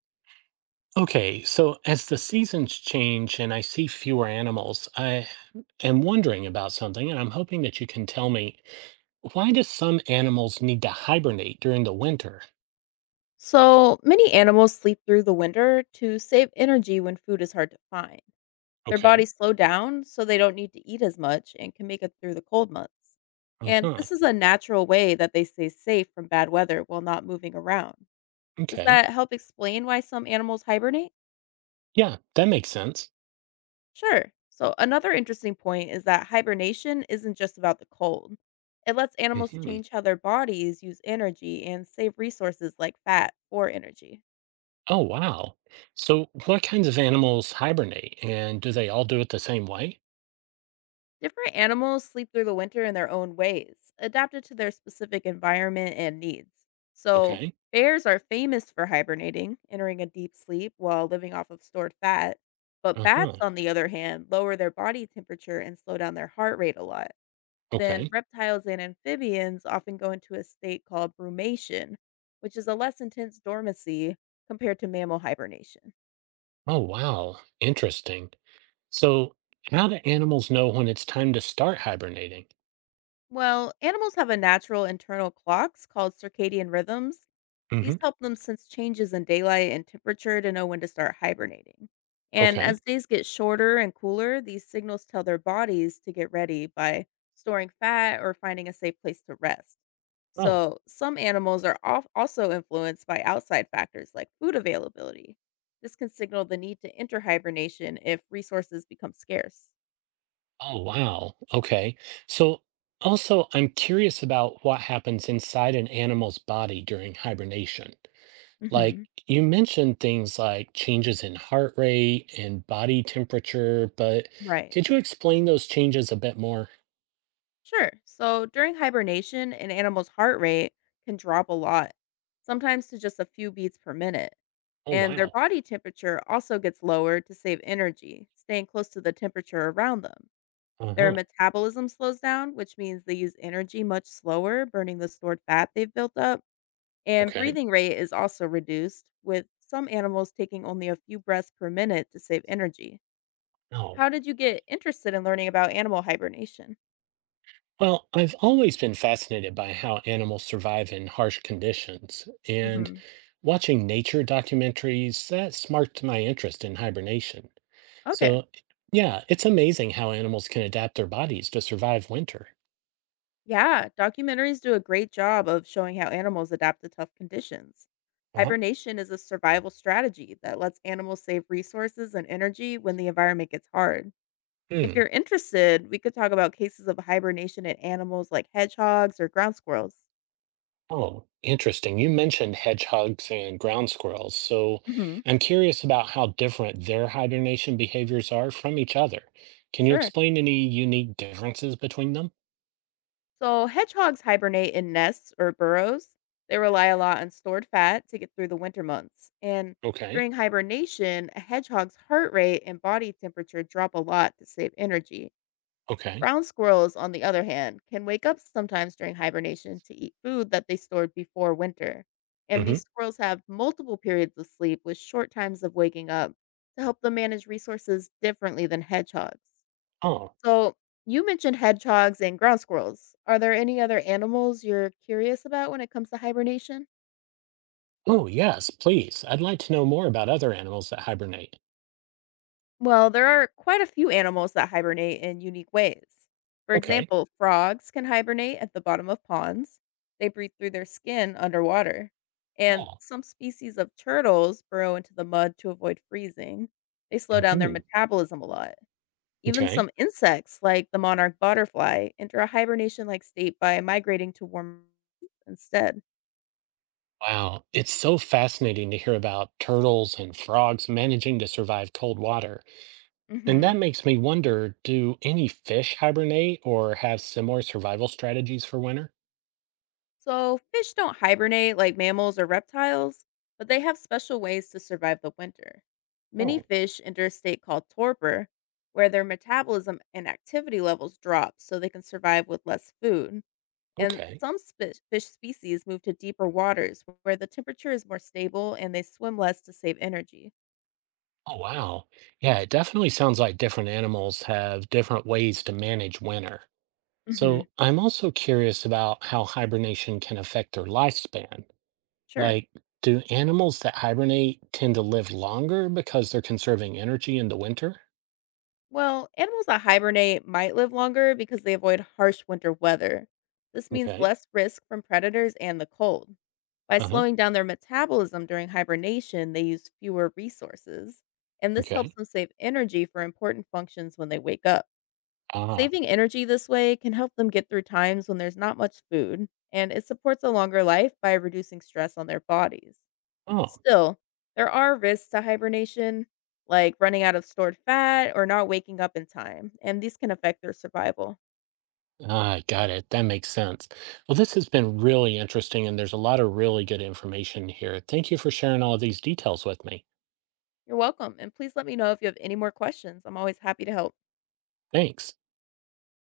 Okay, so as the seasons change and I see fewer animals, I am wondering about something, and I'm hoping that you can tell me, why do some animals need to hibernate during the winter? So, many animals sleep through the winter to save energy when food is hard to find. Their Okay. bodies slow down so they don't need to eat as much and can make it through the cold months. And Uh-huh. this is a natural way that they stay safe from bad weather while not moving around. Does Okay. that help explain why some animals hibernate? Yeah, that makes sense. Sure. So, another interesting point is that hibernation isn't just about the cold. It lets animals Hmm. change how their bodies use energy and save resources like fat for energy. Oh, wow. So what kinds of animals hibernate, and do they all do it the same way? Different animals sleep through the winter in their own ways, adapted to their specific environment and needs. So, Okay. bears are famous for hibernating, entering a deep sleep while living off of stored fat. But bats, Uh-huh. on the other hand, lower their body temperature and slow down their heart rate a lot. Then, Okay. reptiles and amphibians often go into a state called brumation, which is a less intense dormancy compared to mammal hibernation. Oh, wow. Interesting. So how do animals know when it's time to start hibernating? Well, animals have a natural internal clocks called circadian rhythms. These Hmm. help them sense changes in daylight and temperature to know when to start hibernating. And Okay. as days get shorter and cooler, these signals tell their bodies to get ready by storing fat or finding a safe place to rest. Oh, So, some animals are also influenced by outside factors like food availability. This can signal the need to enter hibernation if resources become scarce. oh, wow. Okay. So, also, I'm curious about what happens inside an animal's body during hibernation. Like, Hmm. you mentioned things like changes in heart rate and body temperature, but Right. could you explain those changes a bit more? Sure. So during hibernation, an animal's heart rate can drop a lot, sometimes to just a few beats per minute. Oh, And their wow. body temperature also gets lower to save energy, staying close to the temperature around them. Their Uh-huh. metabolism slows down, which means they use energy much slower, burning the stored fat they've built up. And Okay. breathing rate is also reduced, with some animals taking only a few breaths per minute to save energy. Oh. How did you get interested in learning about animal hibernation? Well, I've always been fascinated by how animals survive in harsh conditions, and Hmm. watching nature documentaries, that sparked my interest in hibernation. Okay. So, yeah, it's amazing how animals can adapt their bodies to survive winter. Yeah, documentaries do a great job of showing how animals adapt to tough conditions. Uh-huh. Hibernation is a survival strategy that lets animals save resources and energy when the environment gets hard. If Hmm. you're interested, we could talk about cases of hibernation in animals like hedgehogs or ground squirrels. Oh, interesting. You mentioned hedgehogs and ground squirrels, so Hmm. I'm curious about how different their hibernation behaviors are from each other. Can you Sure. explain any unique differences between them? So, hedgehogs hibernate in nests or burrows. They rely a lot on stored fat to get through the winter months. And Okay. during hibernation, a hedgehog's heart rate and body temperature drop a lot to save energy. Okay. Brown squirrels, on the other hand, can wake up sometimes during hibernation to eat food that they stored before winter. And these Hmm. squirrels have multiple periods of sleep with short times of waking up to help them manage resources differently than hedgehogs. Oh. So, you mentioned hedgehogs and ground squirrels. Are there any other animals you're curious about when it comes to hibernation? Oh, yes, please. I'd like to know more about other animals that hibernate. Well, there are quite a few animals that hibernate in unique ways. For Okay, example, frogs can hibernate at the bottom of ponds. They breathe through their skin underwater. And cool. some species of turtles burrow into the mud to avoid freezing. They slow down their Hmm. metabolism a lot. Even Okay. some insects, like the monarch butterfly, enter a hibernation like state by migrating to warm instead. Wow, it's so fascinating to hear about turtles and frogs managing to survive cold water. And that Hmm. makes me wonder, do any fish hibernate or have similar survival strategies for winter? So, fish don't hibernate like mammals or reptiles, but they have special ways to survive the winter. Many Oh, fish enter a state called torpor, where their metabolism and activity levels drop so they can survive with less food. And okay. some fish species move to deeper waters where the temperature is more stable and they swim less to save energy. Oh, wow. Yeah, it definitely sounds like different animals have different ways to manage winter. Hmm. So I'm also curious about how hibernation can affect their lifespan. Sure. Like, do animals that hibernate tend to live longer because they're conserving energy in the winter? Well, animals that hibernate might live longer because they avoid harsh winter weather. This means Okay. less risk from predators and the cold. By Uh huh. slowing down their metabolism during hibernation, they use fewer resources, and this helps Okay. them save energy for important functions when they wake up. Ah. Saving energy this way can help them get through times when there's not much food, and it supports a longer life by reducing stress on their bodies. Oh. Still, there are risks to hibernation, like running out of stored fat or not waking up in time, and these can affect their survival. Ah, got it. That makes sense. Well, this has been really interesting, and there's a lot of really good information here. Thank you for sharing all of these details with me. You're welcome, and please let me know if you have any more questions. I'm always happy to help. Thanks.